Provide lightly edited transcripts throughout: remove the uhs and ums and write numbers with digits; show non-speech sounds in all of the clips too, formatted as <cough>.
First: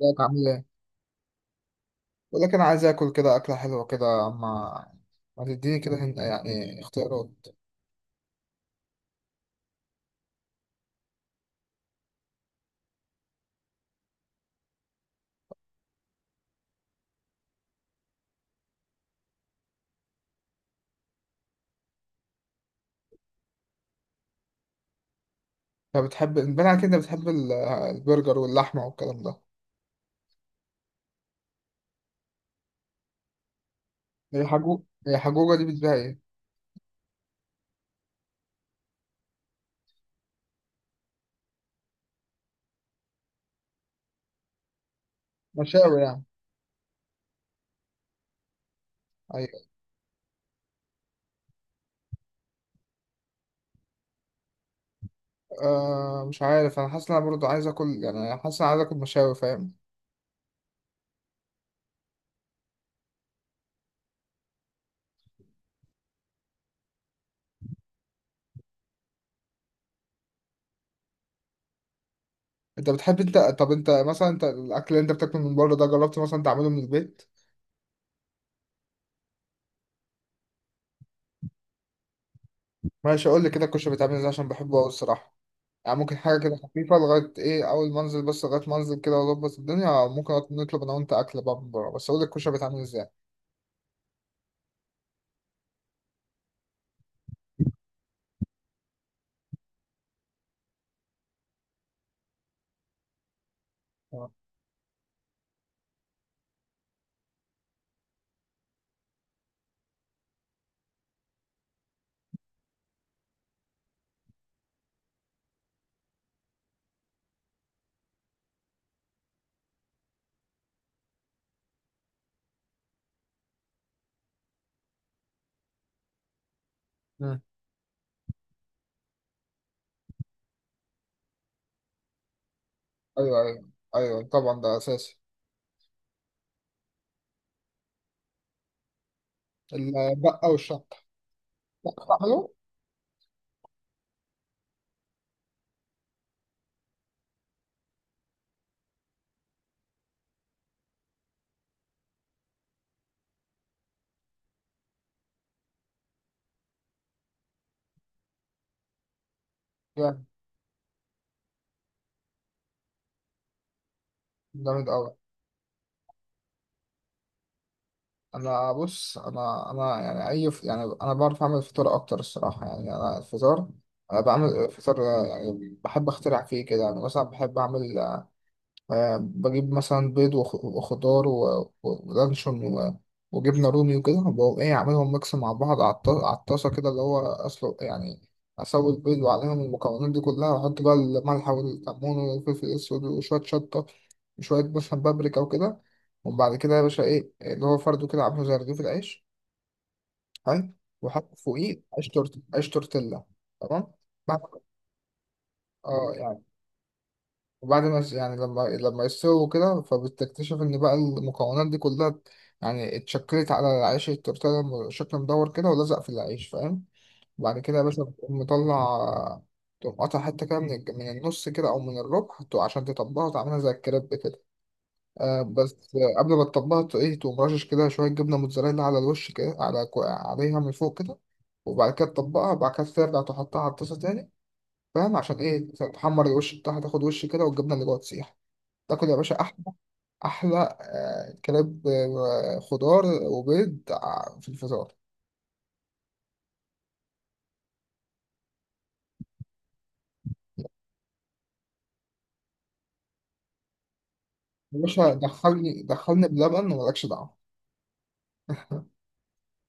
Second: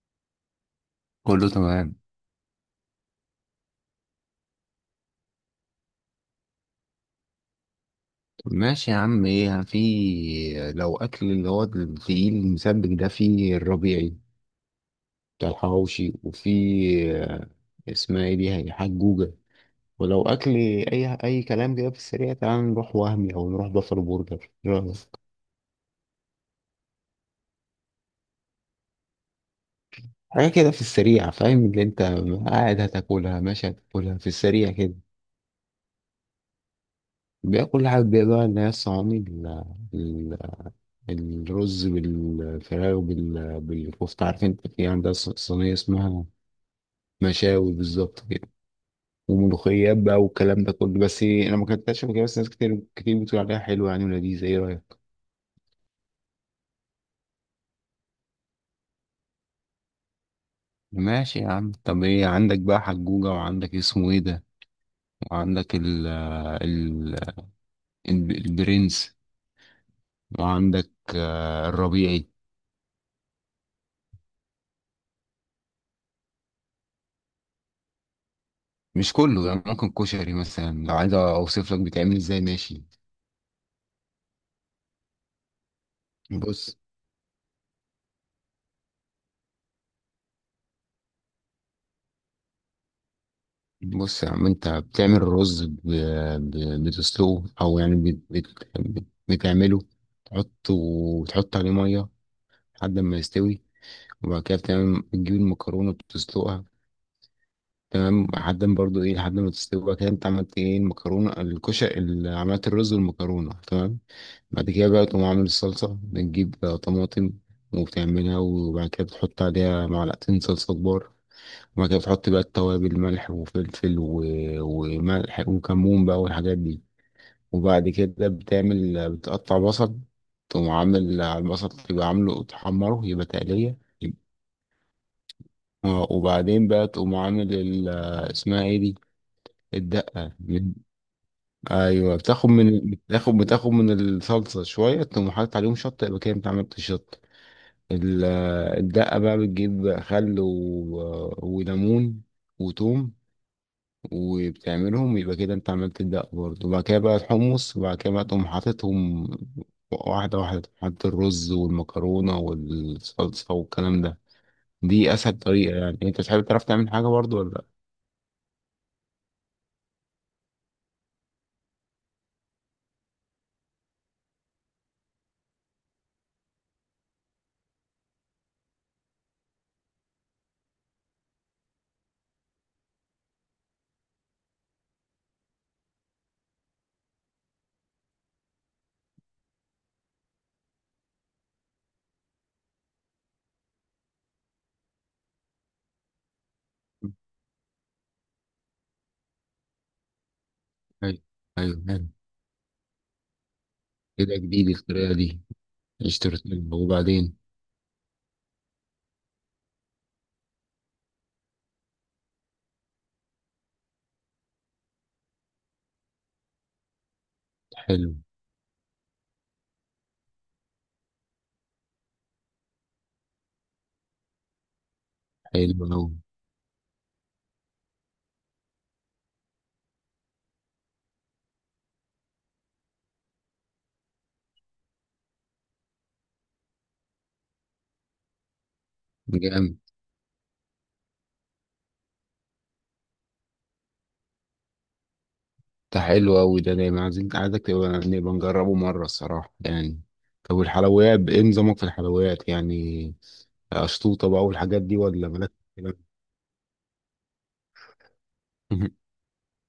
ازيك عامل ايه؟ كله تمام. بقول لك انا عايز اكل كده اكله حلوه كده ما تديني كده يعني اختيارات. طب ماشي يا عم، ايه في؟ لو اكل اللي هو التقيل المسبك ده في الربيعي بتاع الحواوشي، وفي آه، اسمها ايه دي؟ هي حجوجة. ولو اكل اي كلام كده في السريع، تعال نروح وهمي او نروح بافلو برجر، إيه رأيك؟ انت بتحب، باين عليك انت بتحب البرجر واللحمه والكلام ده. حاجه كده في السريع، فاهم اللي انت قاعد هتاكلها؟ ماشي، هتاكلها في السريع كده. هي حجوجه دي بتبيع ايه؟ بقى كل حاجه بقى، اللي هي الصواني ال- الرز بالفراخ بالكفته، عارف انت؟ في عندها صينيه مشاوي يعني. اسمها مشاوي بالظبط كده، ايوه. وملوخيات بقى والكلام ده كله، بس انا ما كنتش فاكر. بس ناس كتير بتقول عليها حلوه يعني ولذيذه، ايه رايك؟ مش عارف، انا حاسس ان انا برضه عايز اكل يعني، أنا حاسس ان انا عايز اكل مشاوي فاهم. ماشي يا عم. طب ايه عندك بقى؟ حجوجة، وعندك اسمه ايه ده، وعندك البرنس، وعندك الربيعي. انت بتحب، انت الاكل اللي انت بتاكله من بره ده جربت مثلا تعمله من البيت؟ مش كله يعني، ممكن كشري مثلا، لو عايز اوصف لك بيتعمل ازاي، ماشي. ماشي قول لي كده الكشري بيتعمل ازاي عشان بحبه قوي الصراحه. يعني ممكن حاجة كده بص، خفيفة لغاية إيه، أول ما أنزل بس لغاية ما أنزل كده وأظبط الدنيا، ممكن نطلب أنا وأنت أكل بقى من بره، بس أقول لك الكشري بيتعمل إزاي. بص يا عم، انت بتعمل الرز بتسلقه، او يعني بتعمله، تحطه وتحط عليه ميه لحد ما يستوي. اه. وبعد كده بتعمل، بتجيب المكرونة، بتسلقها تمام لحد ما برضو ايه، لحد ما تستوي. وبعد كده انت عملت ايه؟ المكرونة، الكشري، عملت الرز والمكرونة تمام. بعد كده بقى تقوم عامل الصلصة، بتجيب طماطم وبتعملها. وبعد كده بتحط عليها معلقتين صلصة كبار، وبعد كده بتحط بقى التوابل، ملح وفلفل وملح وكمون بقى والحاجات دي. مم. وبعد كده بتعمل، بتقطع بصل، تقوم عامل على البصل، تبقى عامله تحمره، يبقى أيوه أيوه. تقلية. أيوه طبعا ده أساسي. اه، وبعدين بقى تقوم عامل اسمها ايه دي، الدقة. البقة والشطة. ايوه، بتعمله. بتاخد من الصلصة شوية، تقوم حاطط عليهم شطة، يبقى كده انت عملت شطة. ال- الدقة بقى، بتجيب خل وليمون وتوم، وبتعملهم، يبقى كده انت عملت الدقة برضه. وبعد كده بقى الحمص، وبعد كده بقى تقوم حاططهم جامد. واحدة واحدة، تقوم حاطط الرز والمكرونة والصلصة والكلام ده. جامد أوي. دي أسهل طريقة يعني. أنت تحب تعرف تعمل حاجة برضه ولا لأ؟ أنا بص، أنا أنا يعني يعني أنا بعرف أعمل فطار أكتر الصراحة يعني، أنا الفطار، أنا بعمل فطار يعني بحب أخترع فيه كده، يعني مثلا بحب أعمل، بجيب مثلا بيض وخضار ولانشون وجبنة رومي وكده، وبقوم إيه أعملهم ميكس مع بعض على الطاسة كده اللي هو أسلق يعني، أسوي البيض وعليهم المكونات دي كلها، وأحط بقى الملح والكمون والفلفل الأسود وشوية شطة وشوية مثلا بابريكا وكده. وبعد كده يا باشا إيه، اللي هو فرده كده عامله زي رغيف العيش. حلو. ايوه، وأحط ايوه. فوقيه عيش حلو، تورت، عيش تورتيلا. تمام. كده بعد- جديد الطريقة دي. اه يعني، اشتريتها وبعدين. وبعد ما يعني لما يستووا كده، فبتكتشف ان بقى المكونات دي كلها يعني اتشكلت على العيش التورتيلا، شكل مدور كده ولزق في العيش فاهم. وبعد كده يا باشا حلو، بتقوم مطلع، تقوم قاطع حتة كده من النص كده، أو من الربع عشان تطبقها وتعملها زي الكريب كده. آه حلو بس أوي. آه، قبل ما تطبقها تو- إيه تقوم رشش كده شوية جبنة موتزاريلا على الوش كده، على عليها من فوق كده. وبعد كده تطبقها، وبعد كده ترجع تحطها على الطاسة تاني فاهم عشان إيه، تحمر الوش بتاعها، تاخد وش كده والجبنة اللي جوه تسيح. تاكل يا باشا احلى. جامد. احلى كباب، خضار وبيض في الفطار. ده حلو أوي ده، دايما عايزين، عايزك تبقى، نبقى نجربه مرة، الصراحة يعني. طب والحلويات، ايه نظامك في الحلويات يعني؟ أشطوطة بقى يا والحاجات دي، باشا ولا مالك في دخلني الكلام؟ دخلني بلبن ومالكش دعوه. <laughs>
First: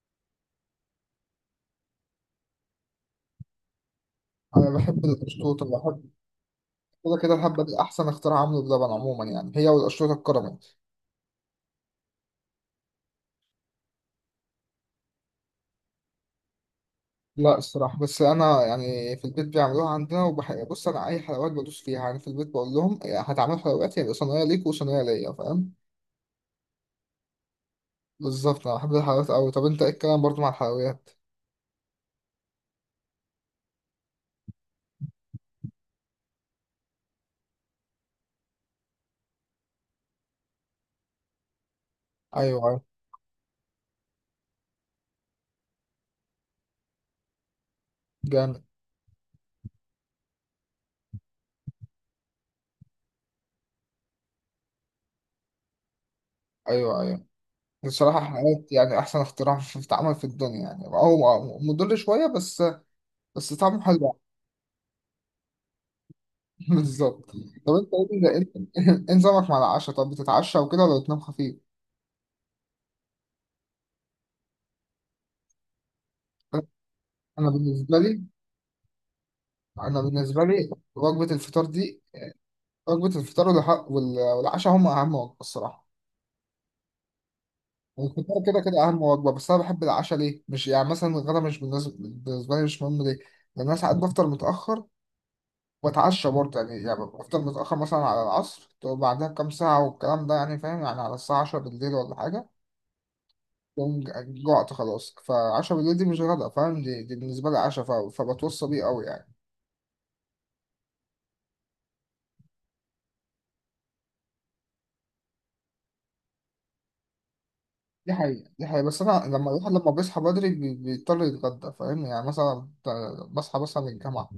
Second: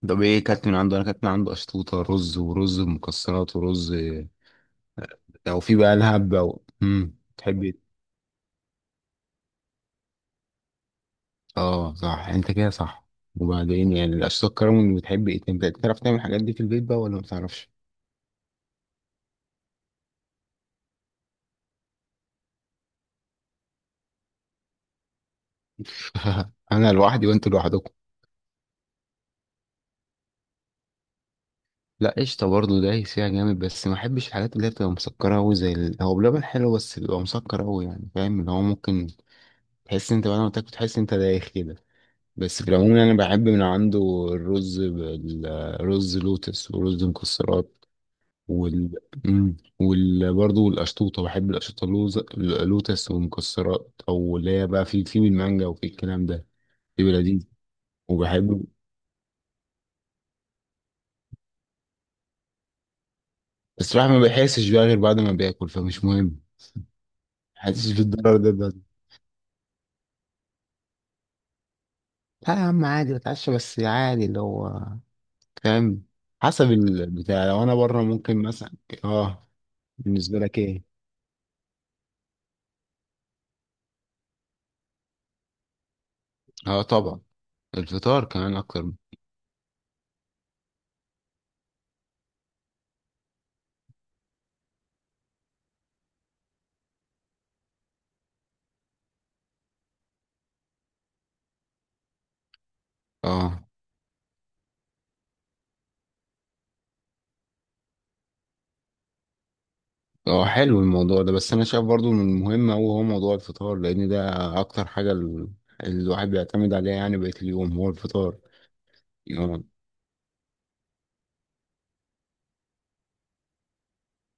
طب ايه كانت من عنده؟ انا كانت من عنده أشطوطة رز، ورز مكسرات، ورز انا بحب لو القشطوطه في بقى بحب. لهب، أو كده كده الهبه تحب. دي احسن اختراع عمله بلبن عموما يعني، هي والقشطوطه الكراميل. اه صح، انت كده صح. وبعدين يعني الاشخاص كرم، بتحب ايه؟ انت بتعرف تعمل الحاجات دي في البيت بقى ولا ما لا بتعرفش؟ الصراحه، بس انا يعني في البيت بيعملوها عندنا وبحب، بص انا اي حلويات بدوس فيها يعني، في البيت بقول لهم هتعملوا حلويات يبقى صينيه ليك وصينيه ليا فاهم. <laughs> انا لوحدي وانت لوحدكم. بالظبط، انا بحب الحلويات قوي. طب انت ايه الكلام برضو مع الحلويات؟ لا، قشطه برضه دايس فيها جامد، بس ما احبش الحاجات اللي هي بتبقى مسكره قوي، زي هو بلبن حلو بس بيبقى مسكر قوي يعني، فاهم؟ اللي هو ممكن تحس انت بعد ما تاكل، تحس انت دايخ كده. بس ايوه في ايوه. العموم يعني، انا بحب من عنده الرز، بالرز لوتس ورز مكسرات. جامد. وال وال برضه القشطوطة، بحب القشطوطة لوز، لوتس ومكسرات، أو اللي هي بقى في بالمانجا وفي الكلام ده، ايوه بيبقى ايوه. لذيذ بصراحة وبحبه. حققت يعني أحسن اختراع في اتعمل في الدنيا يعني، هو مضر شوية بس، بس طعمه بس الواحد حلو. ما بيحسش بقى غير بعد ما بياكل، فمش مهم. <laughs> بالظبط. حاسس طيب، بالضرر ده ده إيه نظامك مع العشاء، طب بتتعشى وكده ولا بتنام خفيف؟ لا يا عم، عادي بتعشى، بس عادي اللي هو، فاهم، حسب البتاع. أنا لو أنا بالنسبة بره لي، ممكن مثلا. اه. أنا بالنسبة بالنسبة لك لي ايه؟ وجبة الفطار دي، وجبة الفطار والعشاء هم أهم وجبة الصراحة. اه طبعا، الفطار والفطار كمان كده كده أكتر. أهم وجبة، بس أنا بحب العشاء ليه؟ مش يعني مثلا الغدا، مش بالنسبة، بالنسبة لي مش مهم ليه؟ لأن أنا ساعات بفطر متأخر واتعشى برضه يعني بفضل متأخر مثلا على العصر، وبعدها بكام ساعة والكلام ده يعني فاهم يعني، على الساعة 10 بالليل ولا حاجة. اه، بقوم جوعت خلاص، فعشرة بالليل دي مش غدا فاهم، دي بالنسبة لي عشاء، فبتوصى بيه قوي يعني. اه حلو الموضوع ده. بس انا شايف برضو من المهم، هو موضوع الفطار، لان ده اكتر حاجه الواحد بيعتمد عليها يعني، بقيه اليوم هو دي الفطار. حقيقة دي حقيقة، بس أنا لما اه. الواحد لما بيصحى بدري بيضطر يتغدى فاهم يعني، مثلا بصحى مثلا من الجامعة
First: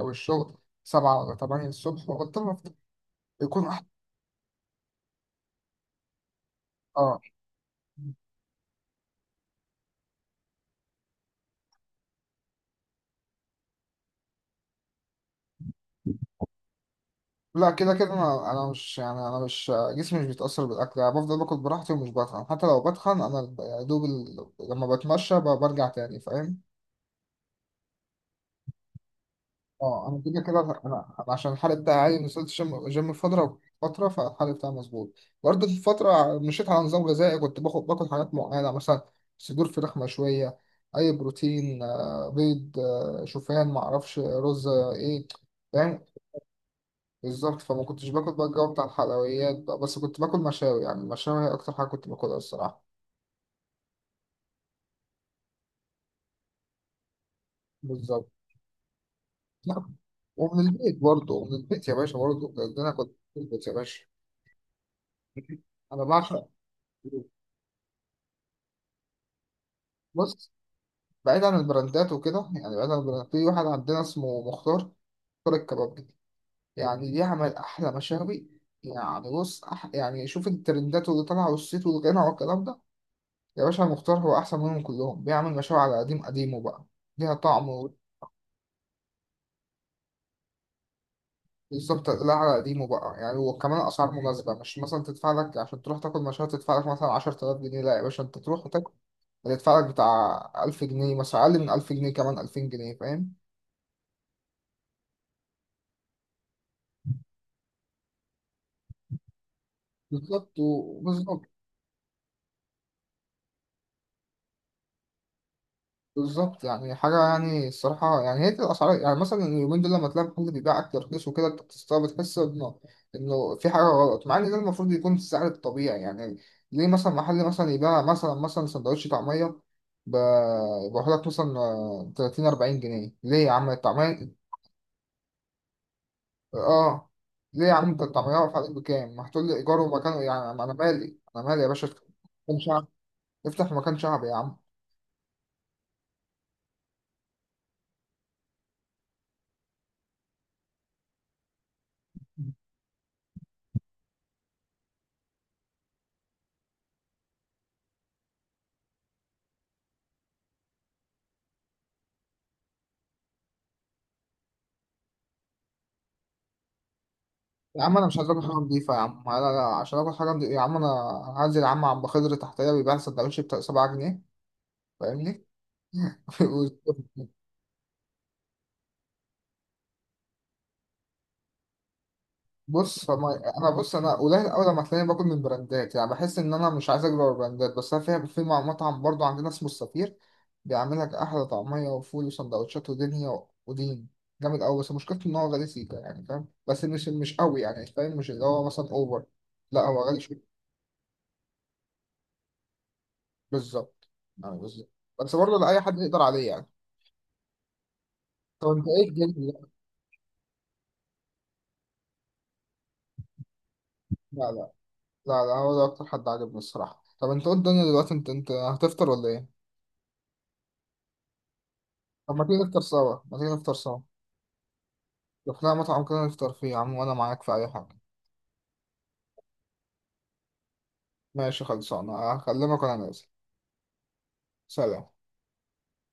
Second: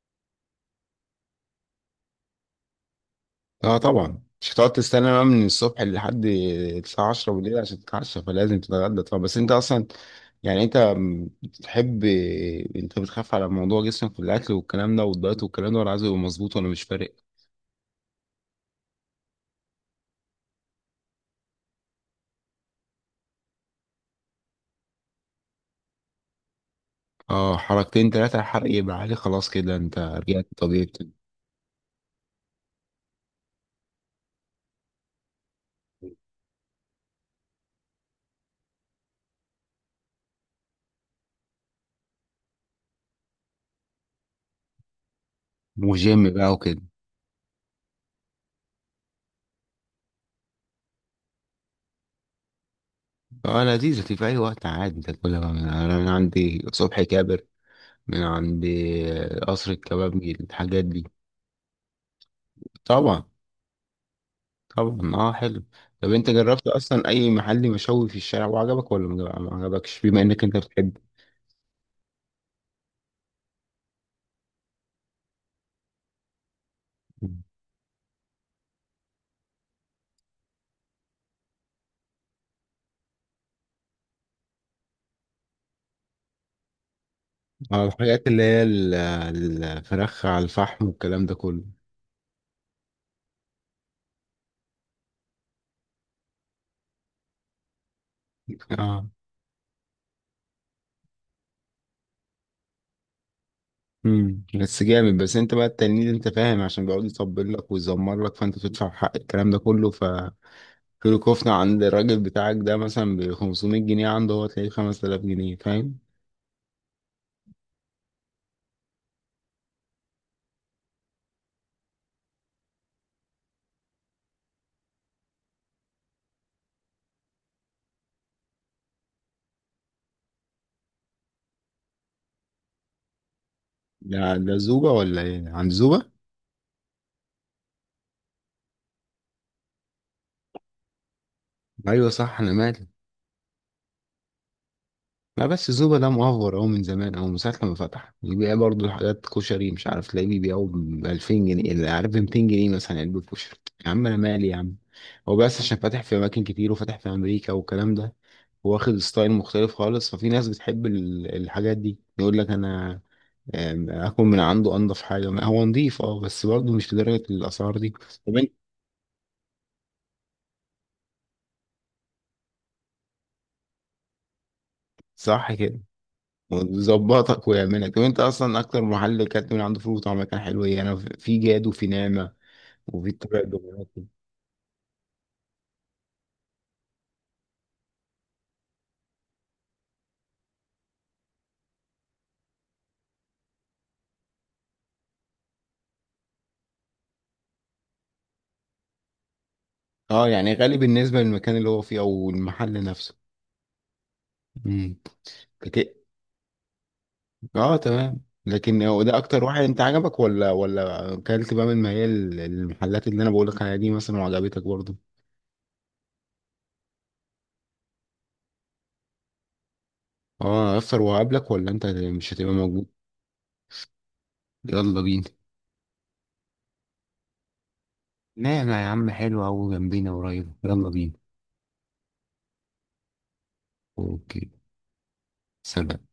أو الشغل سبعة ولا تمانية الصبح وبضطر أفطر. يكون آه أحسن. طبعا، مش هتقعد تستنى بقى من الصبح لحد الساعه آه، 10 بالليل عشان تتعشى، فلازم تتغدى طبعا. بس انت اصلا يعني، انت بتحب، انت بتخاف على موضوع جسمك والاكل والكلام ده والدايت والكلام ده، ولا عايزه يبقى مظبوط، ولا مش فارق؟ لا كده كده انا مش يعني، انا مش جسمي مش بيتاثر بالاكل يعني، بفضل باكل براحتي ومش بتخن، حتى لو بتخن انا يا دوب لما بتمشى برجع تاني فاهم. اه، حركتين ثلاثه الحرق يبقى عالي، خلاص كده انت اه انا كده رجعت كده طبيعي. أنا عشان الحرق بتاعي عالي، وصلت جيم جيم فتره فتره، فالحرق بتاعي مظبوط. برضه في فتره مشيت على نظام غذائي، كنت باخد باكل حاجات معينه مثلا صدور فراخ مشويه، اي بروتين، بيض، شوفان، معرفش رز آه، ايه فاهم. وجيم بقى وكده. بالظبط، فما كنتش باكل بقى الجو بتاع الحلويات بقى، بس كنت باكل مشاوي يعني، المشاوي هي أكتر حاجة كنت باكلها الصراحة. اه لذيذة في أي وقت، عادي أنت تاكلها بقى. من أنا، من عندي صبحي كابر، من بالظبط. عندي قصر لا، الكبابجي، ومن الحاجات البيت دي. برضه، من البيت يا باشا برضه، ده أنا كنت طبعا، في البيت يا باشا. طبعا اه، حلو. أنا طب أنت بعشق. جربت أصلا أي محل مشوي في الشارع وعجبك ولا ما عجبكش، بما إنك بص، أنت بتحب؟ بعيد عن البراندات وكده يعني، بعيد عن البراندات، في واحد عندنا اسمه مختار. مختار الكباب دي يعني بيعمل <laughs> أحلى مشاوي. يعني بص يعني شوف الترندات واللي طالعة والصيت والغنى والكلام ده، يا باشا مختار هو أحسن منهم كلهم، بيعمل مشاوي على قديم قديمه بقى. ليها طعم. اه الحاجات اللي هي الفراخ على الفحم والكلام ده كله. بالظبط. لا على قديمه بقى يعني، وكمان اسعار مناسبه، مش مثلا تدفع لك عشان تروح تاكل مشروع تدفع لك مثلا 10000 جنيه. لا يا باشا انت تروح وتاكل اه، هتدفع لك بتاع 1000 جنيه مثلا، اقل من 1000 جنيه، كمان 2000 جنيه فاهم. امم، بس جامد. بس انت بقى التلميذ انت، فاهم؟ عشان بيقعد يطبل لك ويزمر لك، فانت تدفع حق الكلام ده كله. بالظبط كيلو وبالظبط كفتة عند الراجل بتاعك ده مثلا ب 500 جنيه، عنده هو تلاقيه 5000 جنيه، فاهم؟ بالظبط يعني حاجة يعني، الصراحة يعني هي دي الأسعار يعني، مثلا اليومين دول لما تلاقي محل بيبيع أكل رخيص وكده أنت بتستغرب، بتحس إنه، إنه في حاجة غلط، مع إن ده المفروض يكون السعر الطبيعي يعني. ليه مثلا محل مثلا يبيع مثلا سندوتش طعمية ب- بيقول لك مثلا، 30 40 جنيه؟ ليه يا عم ده الطعمية؟ ده زوبة ولا ايه؟ عند زوبة؟ آه ليه يا عم، أنت الطعمية واقف عليك بكام؟ ما هتقول لي إيجار ومكان يعني، أنا مالي، أنا مالي يا باشا، افتح ايوه صح، انا مكان شعبي، مالي. افتح مكان شعبي يا عم. لا بس زوبا ده مأفور أهو من زمان، أهو من ساعة لما فتح بيبيع برضه حاجات كشري، مش عارف، تلاقيه بيبيعه ب 2000 جنيه، اللي عارف ب 200 جنيه مثلا علبة كشري. يا عم أنا مالي يا عم. هو بس عشان فاتح في أماكن كتير، وفاتح في أمريكا والكلام ده، واخد ستايل مختلف خالص. ففي ناس بتحب الحاجات دي، يقول لك أنا آكل من عنده أنضف حاجة، ما هو نضيف. أه بس برضه مش لدرجة الأسعار يا دي. عم انا مش طب هضرب حاجه أنت- نضيفه يا عم، لا لا عشان اكل حاجه نضيفة. يا عم انا هنزل يا عم، عم خضر تحتيه بيبيع سندوتش ب 7 جنيه فاهمني. صح كده، <laughs> ويظبطك ويعملك. وانت اصلا اكتر محل كانت من عنده فول وطعميه كان حلو ايه؟ انا في جاد، وفي نعمه، بص، وفي فما الطبيعه انا، بص الدمياطي. انا قليل قوي لما تلاقيني باكل من براندات يعني، بحس ان انا مش عايز اجرب البراندات، بس انا فيها في مطعم برضو عندنا اسمه السفير، بيعمل لك احلى طعميه وفول وسندوتشات ودنيا ودين، جامد قوي، بس مشكلته ان هو غالي سيكا يعني فاهم، بس مش قوي يعني فاهم، مش اللي هو مثلا اوفر. لا هو غالي اه شوية. يعني غالي بالنسبه للمكان اللي هو فيه، او المحل نفسه. بالظبط يعني بالظبط. امم. بس برضه لاي كت-، حد يقدر عليه يعني. اه تمام. طب لكن انت هو ايه ده الجيم؟ اكتر واحد لا انت عجبك، ولا ولا اكلت بقى من، ما هي المحلات اللي انا بقولك عليها دي مثلا، لا. وعجبتك لا برضه؟ لا لا، هو ده اكتر حد عجبني الصراحة. طب انت قول، الدنيا دلوقتي انت هتفطر ولا ايه؟ اه، افطر وأقابلك، ولا انت مش طب ما هتبقى تيجي نفطر موجود؟ سوا، ما تيجي نفطر سوا، يلا بينا. لو لنا مطعم كده نفطر فيه يا عم وانا معاك في اي حاجة. نعم يا عم، حلو أوي، جنبينا قريب، يلا بينا. ماشي خلصانة، هكلمك وانا نازل. اوكي، سلام. سلام.